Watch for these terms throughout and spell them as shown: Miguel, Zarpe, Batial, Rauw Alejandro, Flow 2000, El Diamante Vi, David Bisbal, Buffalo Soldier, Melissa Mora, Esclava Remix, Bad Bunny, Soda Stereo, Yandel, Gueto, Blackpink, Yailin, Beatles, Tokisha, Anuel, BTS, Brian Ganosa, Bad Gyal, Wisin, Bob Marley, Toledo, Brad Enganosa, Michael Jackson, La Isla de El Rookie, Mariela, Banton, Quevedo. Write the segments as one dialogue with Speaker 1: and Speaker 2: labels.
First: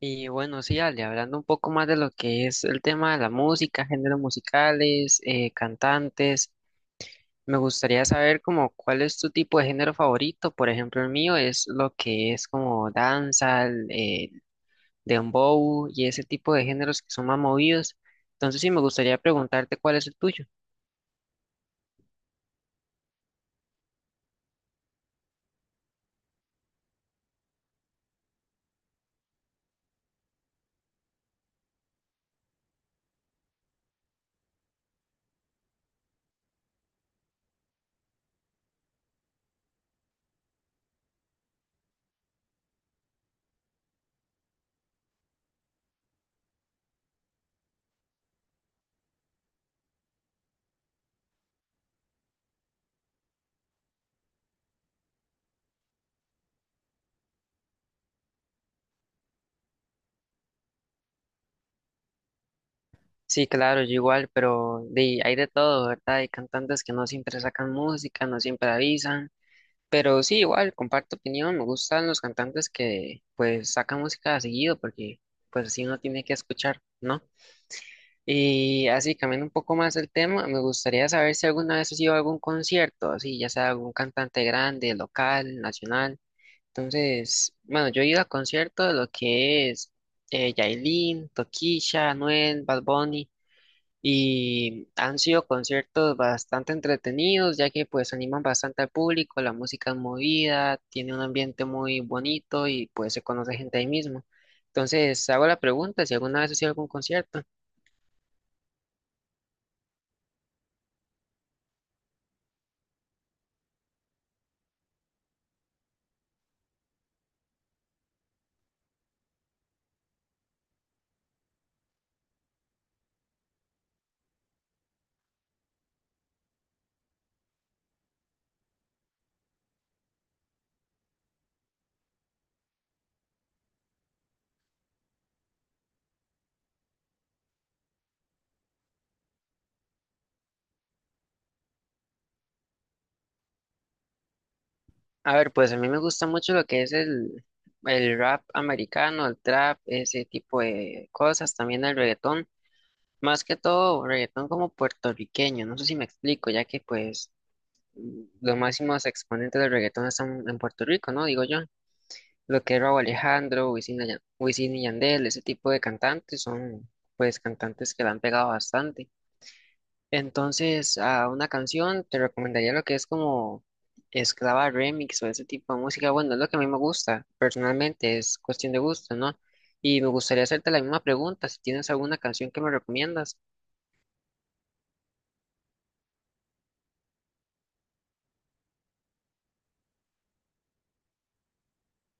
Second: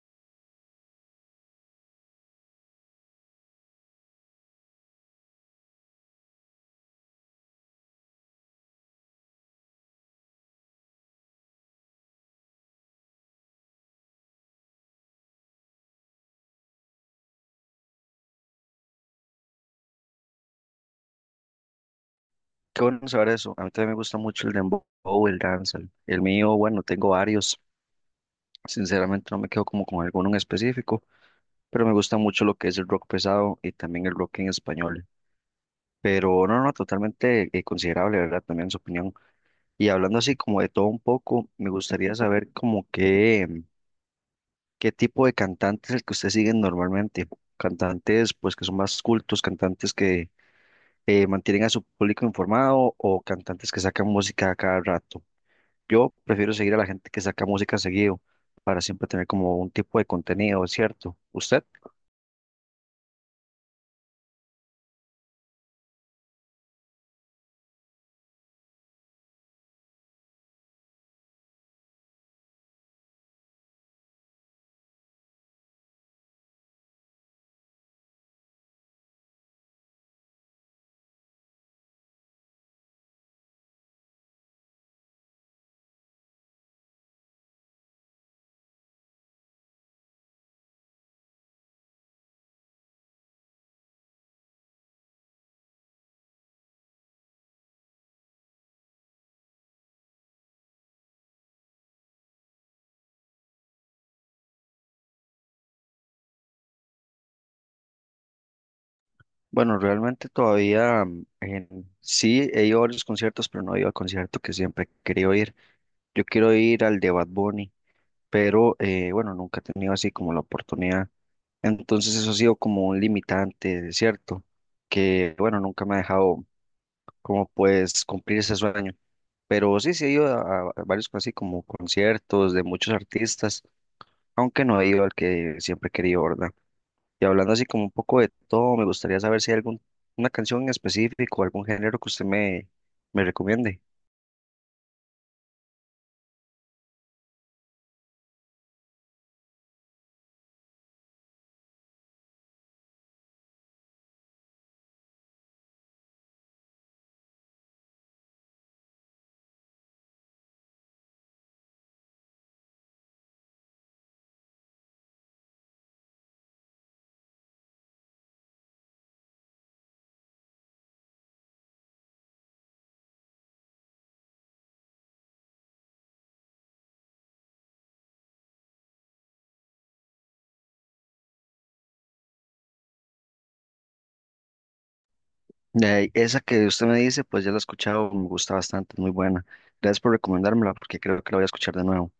Speaker 1: Y bueno, sí, Ale, hablando un poco más de lo que es el tema de la música, géneros musicales, cantantes, me gustaría saber como cuál es tu tipo de género favorito. Por ejemplo, el mío es lo que es como danza, dembow y ese tipo de géneros que son más movidos. Entonces sí, me gustaría preguntarte cuál es el tuyo.
Speaker 2: Qué bueno saber eso. A mí también me gusta mucho el dembow, el dancehall. El mío, bueno, tengo varios. Sinceramente no me quedo como con alguno en específico, pero me gusta mucho lo que es el rock pesado y también el rock en español. Pero no, totalmente considerable, ¿verdad? También su opinión. Y hablando así como de todo un poco, me gustaría saber como qué tipo de cantantes es el que ustedes siguen normalmente. Cantantes pues que son más cultos, cantantes que mantienen a su público informado o cantantes que sacan música a cada rato. Yo prefiero seguir a la gente que saca música seguido para siempre tener como un tipo de contenido, ¿es ¿cierto? ¿Usted?
Speaker 1: Sí, claro, yo igual, pero hay de todo, ¿verdad? Hay cantantes que no siempre sacan música, no siempre avisan. Pero sí, igual, comparto opinión, me gustan los cantantes que pues sacan música seguido porque pues así uno tiene que escuchar, ¿no? Y así, cambiando un poco más el tema, me gustaría saber si alguna vez has ido a algún concierto, así, ya sea algún cantante grande, local, nacional. Entonces, bueno, yo he ido a conciertos de lo que es Yailin, Tokisha, Anuel, Bad Bunny. Y han sido conciertos bastante entretenidos, ya que pues animan bastante al público, la música es movida, tiene un ambiente muy bonito y pues se conoce gente ahí mismo. Entonces, hago la pregunta si alguna vez has ido a algún concierto.
Speaker 2: Bueno, realmente todavía sí he ido a varios conciertos, pero no he ido al concierto que siempre he querido ir. Yo quiero ir al de Bad Bunny, pero bueno, nunca he tenido así como la oportunidad. Entonces eso ha sido como un limitante, ¿es cierto? Que bueno, nunca me ha dejado como pues cumplir ese sueño. Pero sí, sí he ido a varios así como conciertos de muchos artistas aunque no he ido al que siempre he querido, ¿verdad? Y hablando así como un poco de todo, me gustaría saber si hay algún, una canción en específico, algún género que me recomiende.
Speaker 1: A ver, pues a mí me gusta mucho lo que es el rap americano, el trap, ese tipo de cosas, también el reggaetón, más que todo reggaetón como puertorriqueño, no sé si me explico, ya que pues los máximos exponentes del reggaetón están en Puerto Rico, ¿no? Digo yo. Lo que es Rauw Alejandro, Wisin, y Wisin y Yandel, ese tipo de cantantes son pues cantantes que la han pegado bastante. Entonces, a una canción te recomendaría lo que es como Esclava Remix o ese tipo de música. Bueno, es lo que a mí me gusta, personalmente, es cuestión de gusto, ¿no? Y me gustaría hacerte la misma pregunta, si tienes alguna canción que me recomiendas.
Speaker 2: Esa que usted me dice, pues ya la he escuchado, me gusta bastante, es muy buena. Gracias por recomendármela, porque creo que la voy a escuchar de nuevo.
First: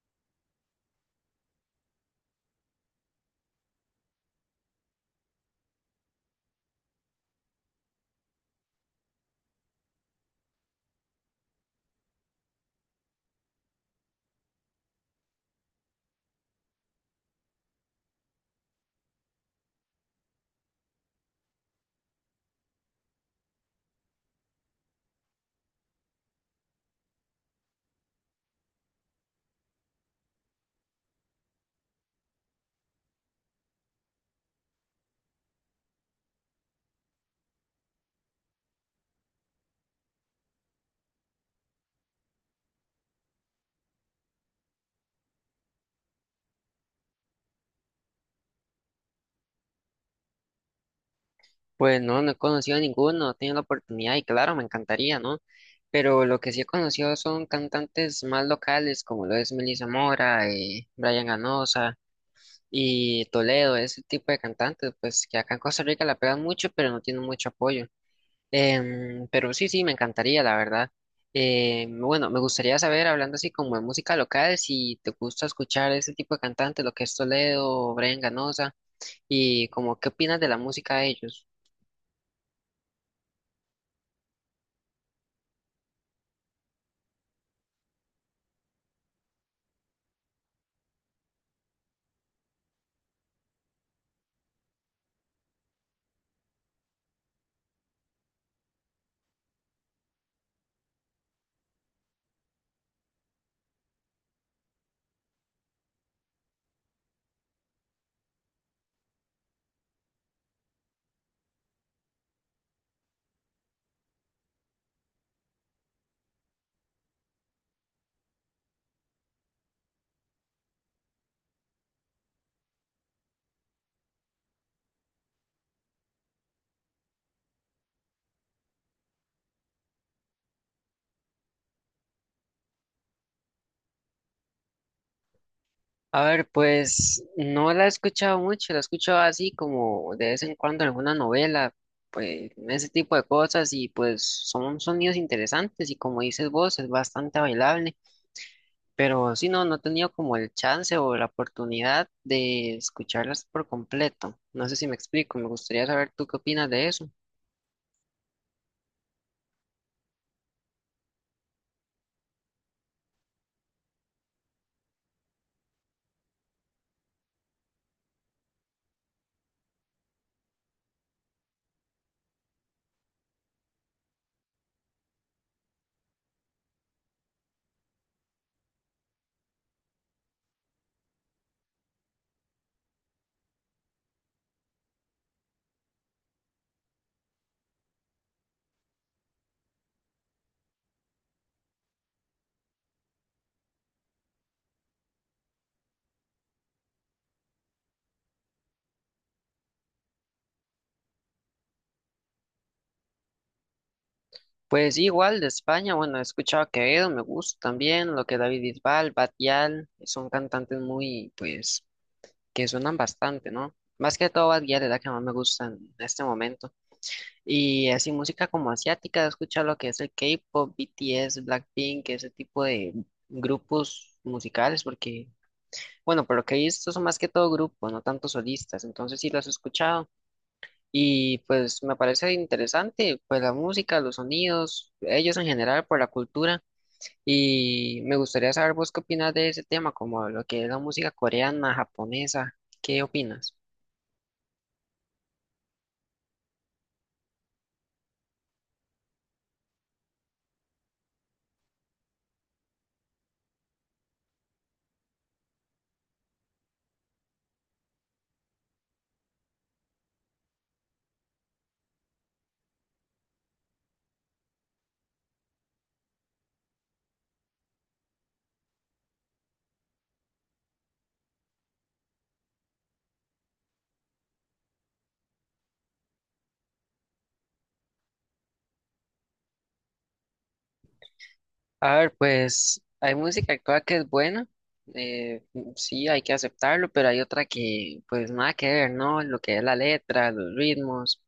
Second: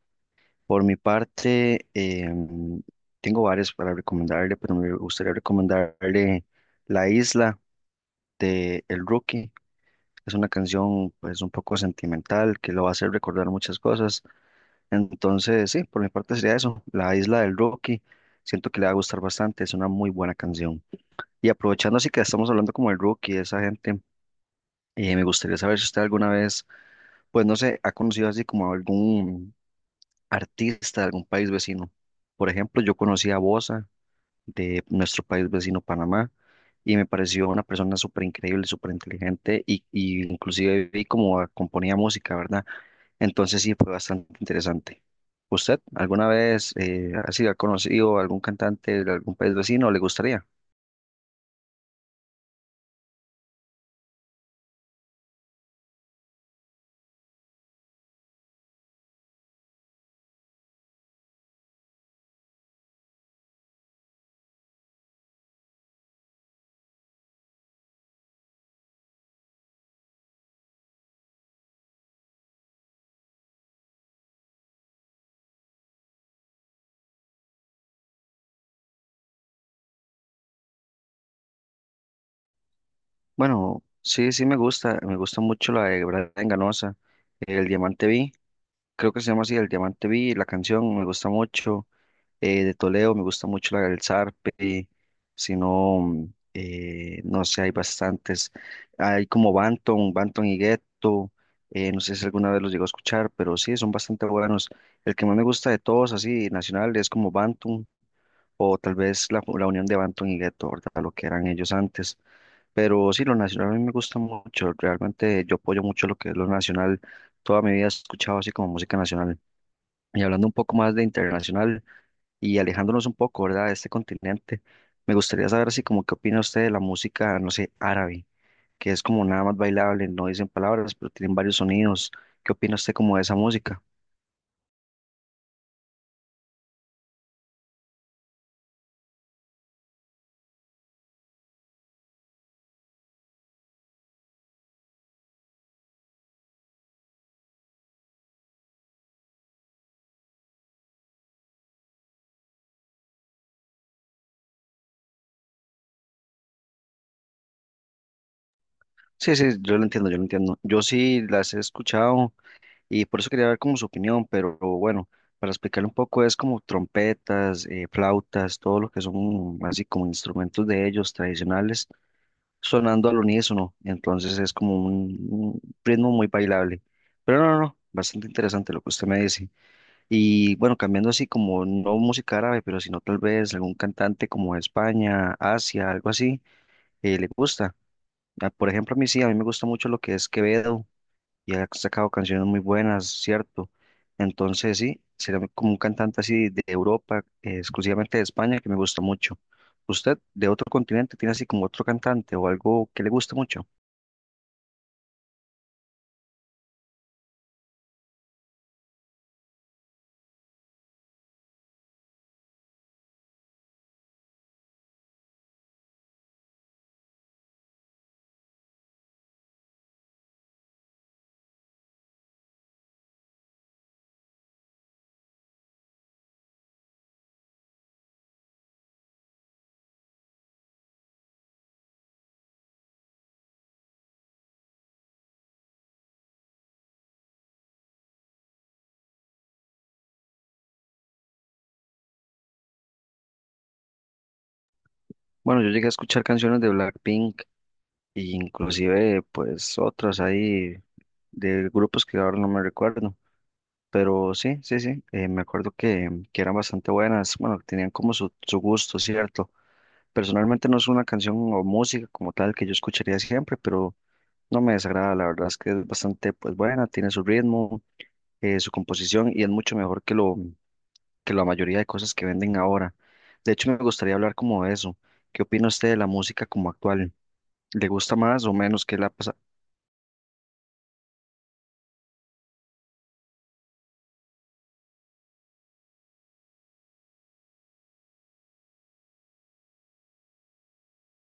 Speaker 2: Por mi parte, tengo varias para recomendarle, pero me gustaría recomendarle La Isla de El Rookie. Es una canción pues un poco sentimental que lo va a hacer recordar muchas cosas. Entonces, sí, por mi parte sería eso, La Isla del Rookie. Siento que le va a gustar bastante, es una muy buena canción. Y aprovechando así que estamos hablando como el Rookie, esa gente, me gustaría saber si usted alguna vez, pues no sé, ha conocido así como algún artista de algún país vecino. Por ejemplo, yo conocí a Bosa de nuestro país vecino, Panamá, y me pareció una persona súper increíble, súper inteligente, y inclusive vi cómo componía música, ¿verdad? Entonces sí, fue bastante interesante. ¿Usted alguna vez así ha sido conocido algún cantante de algún país vecino? ¿Le gustaría?
Speaker 1: Pues no, no he conocido a ninguno, no he tenido la oportunidad y claro, me encantaría, ¿no? Pero lo que sí he conocido son cantantes más locales, como lo es Melissa Mora, Brian Ganosa y Toledo, ese tipo de cantantes, pues que acá en Costa Rica la pegan mucho, pero no tienen mucho apoyo. Pero sí, sí, me encantaría, la verdad. Bueno, me gustaría saber, hablando así como de música local, si te gusta escuchar ese tipo de cantantes, lo que es Toledo, Brian Ganosa, y como qué opinas de la música de ellos.
Speaker 2: Bueno, sí, sí me gusta. Me gusta mucho la de Brad Enganosa, El Diamante Vi. Creo que se llama así, El Diamante Vi. La canción me gusta mucho. De Toledo, me gusta mucho el Zarpe, si no, no sé, hay bastantes, hay como Banton y Gueto, no sé si alguna vez los llegó a escuchar, pero sí, son bastante buenos. El que más me gusta de todos, así, nacional, es como Banton, o tal vez la unión de Banton y Gueto, ¿verdad? Lo que eran ellos antes. Pero sí, lo nacional a mí me gusta mucho, realmente yo apoyo mucho lo que es lo nacional, toda mi vida he escuchado así como música nacional. Y hablando un poco más de internacional, y alejándonos un poco, ¿verdad?, de este continente. Me gustaría saber así como qué opina usted de la música, no sé, árabe, que es como nada más bailable, no dicen palabras, pero tienen varios sonidos. ¿Qué opina usted como de esa música?
Speaker 1: A ver, pues no la he escuchado mucho, la he escuchado así como de vez en cuando en alguna novela, pues ese tipo de cosas y pues son sonidos interesantes y como dices vos es bastante bailable, pero sí no, no he tenido como el chance o la oportunidad de escucharlas por completo. No sé si me explico, me gustaría saber tú qué opinas de eso.
Speaker 2: Sí, sí, yo lo entiendo, yo lo entiendo. Yo sí las he escuchado y por eso quería ver como su opinión, pero bueno, para explicarle un poco es como trompetas, flautas, todo lo que son así como instrumentos de ellos tradicionales sonando al unísono, entonces es como un ritmo muy bailable. Pero no, bastante interesante lo que usted me dice. Y bueno, cambiando así como no música árabe, pero sino tal vez algún cantante como de España, Asia, algo así, le gusta. Ah, por ejemplo, a mí sí, a mí me gusta mucho lo que es Quevedo y ha sacado canciones muy buenas, ¿cierto? Entonces sí, sería como un cantante así de Europa, exclusivamente de España, que me gusta mucho. ¿Usted de otro continente tiene así como otro cantante o algo que le guste mucho?
Speaker 1: Pues sí, igual de España, bueno, he escuchado a Quevedo, me gusta también, lo que David Bisbal, Batial, son cantantes muy pues que suenan bastante, ¿no? Más que todo Bad Gyal es la que más me gusta en este momento. Y así música como asiática, he escuchado lo que es el K-pop, BTS, Blackpink, ese tipo de grupos musicales, porque, bueno, por lo que he visto son más que todo grupos, no tanto solistas, entonces sí los he escuchado. Y pues me parece interesante, pues la música, los sonidos, ellos en general, por la cultura. Y me gustaría saber vos qué opinas de ese tema, como lo que es la música coreana, japonesa, ¿qué opinas?
Speaker 2: Bueno, yo llegué a escuchar canciones de Blackpink e inclusive pues otras ahí de grupos que ahora no me recuerdo, pero sí, me acuerdo que eran bastante buenas, bueno, tenían como su gusto, ¿cierto? Personalmente no es una canción o música como tal que yo escucharía siempre, pero no me desagrada, la verdad es que es bastante pues buena, tiene su ritmo, su composición y es mucho mejor que que la mayoría de cosas que venden ahora. De hecho, me gustaría hablar como de eso. ¿Qué opina usted de la música como actual? ¿Le gusta más o menos qué le ha pasado?
Speaker 1: A ver, pues hay música actual que es buena, eh, sí, hay que aceptarlo, pero hay otra que pues nada que ver, ¿no? Lo que es la letra, los ritmos,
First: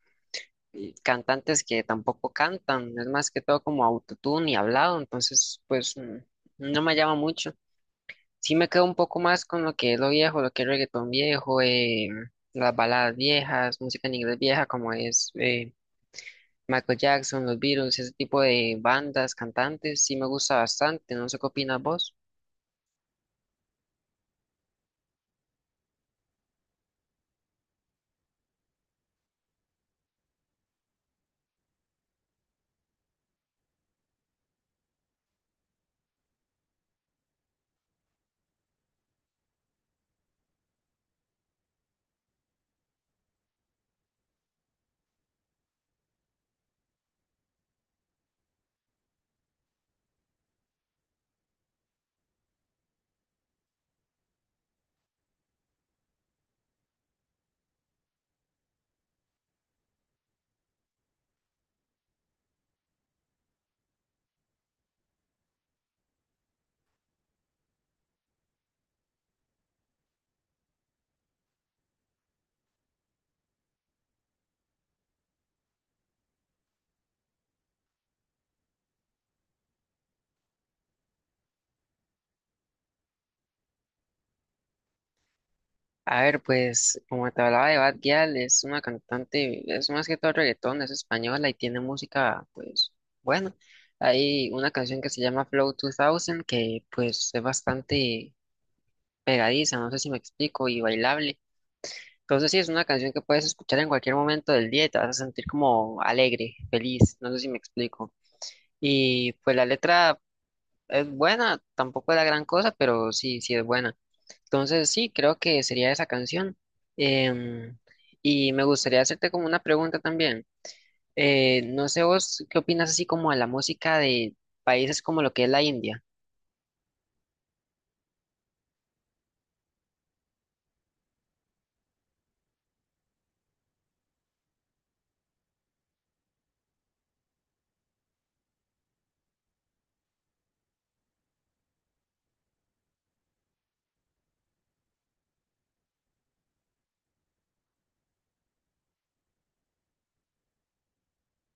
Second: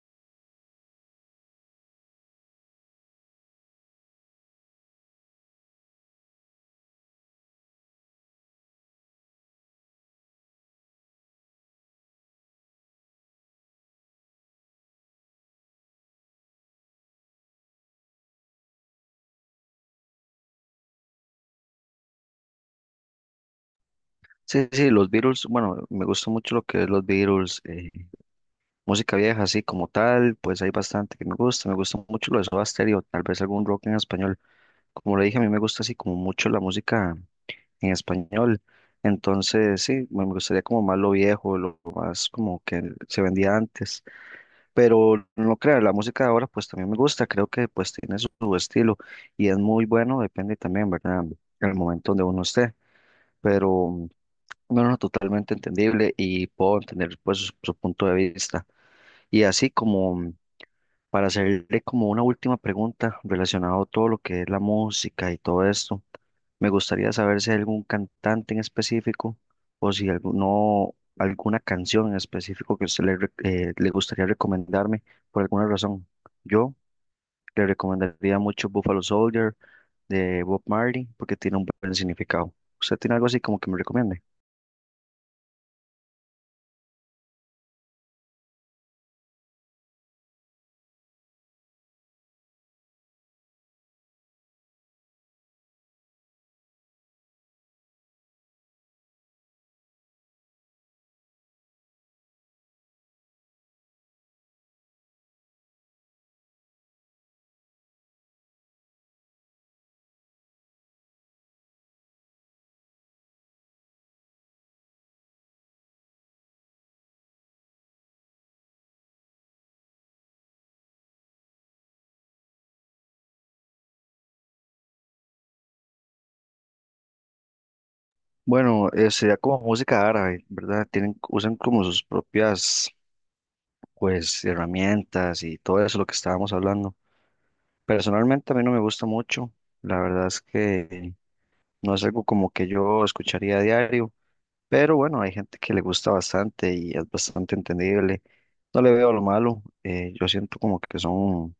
Speaker 1: y cantantes que tampoco cantan, es más que todo como autotune y hablado, entonces pues no me llama mucho. Sí me quedo un poco más con lo que es lo viejo, lo que es reggaetón viejo, las baladas viejas, música en inglés vieja como es Michael Jackson, los Beatles, ese tipo de bandas, cantantes, sí me gusta bastante, no sé qué opinas vos.
Speaker 2: Sí, sí, los Beatles, bueno, me gusta mucho lo que es los Beatles, música vieja así como tal, pues hay bastante que me gusta mucho lo de Soda Stereo, tal vez algún rock en español. Como le dije, a mí me gusta así como mucho la música en español, entonces sí, me gustaría como más lo viejo, lo más como que se vendía antes, pero no crea, la música de ahora pues también me gusta, creo que pues tiene su estilo y es muy bueno, depende también, ¿verdad? El momento donde uno esté, pero... No, no, totalmente entendible y puedo entender pues su punto de vista. Y así como para hacerle como una última pregunta relacionado a todo lo que es la música y todo esto, me gustaría saber si hay algún cantante en específico o si alguno, alguna canción en específico que usted le gustaría recomendarme por alguna razón. Yo le recomendaría mucho Buffalo Soldier de Bob Marley porque tiene un buen significado. ¿Usted tiene algo así como que me recomiende?
Speaker 1: A ver, pues como te hablaba de Bad Gyal, es una cantante, es más que todo reggaetón, es española y tiene música, pues bueno, hay una canción que se llama Flow 2000 que pues es bastante pegadiza, no sé si me explico, y bailable. Entonces sí, es una canción que puedes escuchar en cualquier momento del día y te vas a sentir como alegre, feliz, no sé si me explico. Y pues la letra es buena, tampoco es la gran cosa, pero sí, sí es buena. Entonces, sí, creo que sería esa canción. Em, y me gustaría hacerte como una pregunta también. No sé vos qué opinas así como a la música de países como lo que es la India.
Speaker 2: Bueno, sería como música árabe, ¿verdad? Tienen, usan como sus propias, pues, herramientas y todo eso lo que estábamos hablando. Personalmente a mí no me gusta mucho, la verdad es que no es algo como que yo escucharía a diario, pero bueno, hay gente que le gusta bastante y es bastante entendible. No le veo lo malo, yo siento como que son,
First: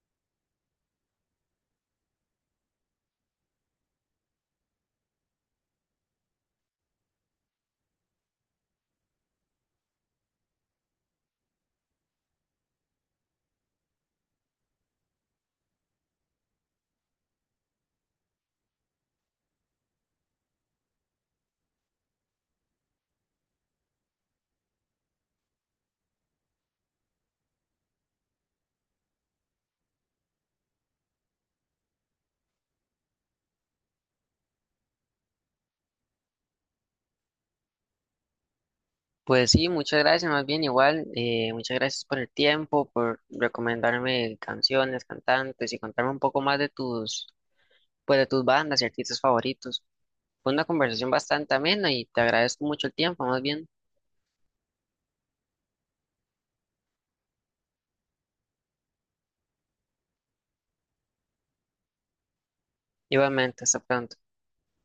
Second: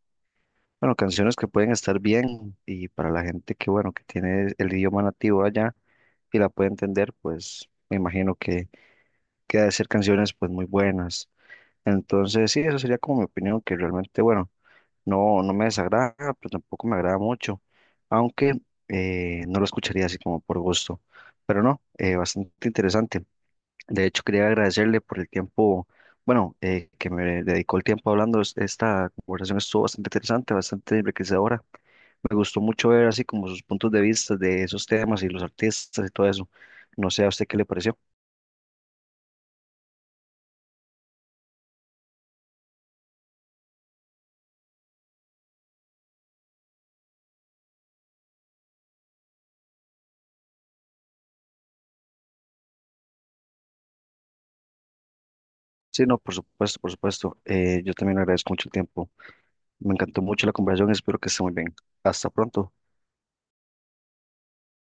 Speaker 2: bueno, canciones que pueden estar bien y para la gente que, bueno, que tiene el idioma nativo allá y la puede entender, pues me imagino que hacer canciones pues muy buenas. Entonces, sí, eso sería como mi opinión, que realmente, bueno, no me desagrada, pero tampoco me agrada mucho, aunque no lo escucharía así como por gusto. Pero no, bastante interesante. De hecho, quería agradecerle por el tiempo, bueno, que me dedicó el tiempo hablando. Esta conversación estuvo bastante interesante, bastante enriquecedora. Me gustó mucho ver así como sus puntos de vista de esos temas y los artistas y todo eso. No sé a usted qué le pareció.
Speaker 1: Pues sí, muchas gracias, más bien igual, muchas gracias por el tiempo, por recomendarme canciones, cantantes y contarme un poco más de tus, pues de tus bandas y artistas favoritos. Fue una conversación bastante amena y te agradezco mucho el tiempo, más bien.
Speaker 2: Sí, no, por supuesto, por supuesto. Yo también agradezco mucho el tiempo. Me encantó mucho la conversación. Espero que esté muy bien. Hasta pronto.
Speaker 1: Igualmente, hasta pronto.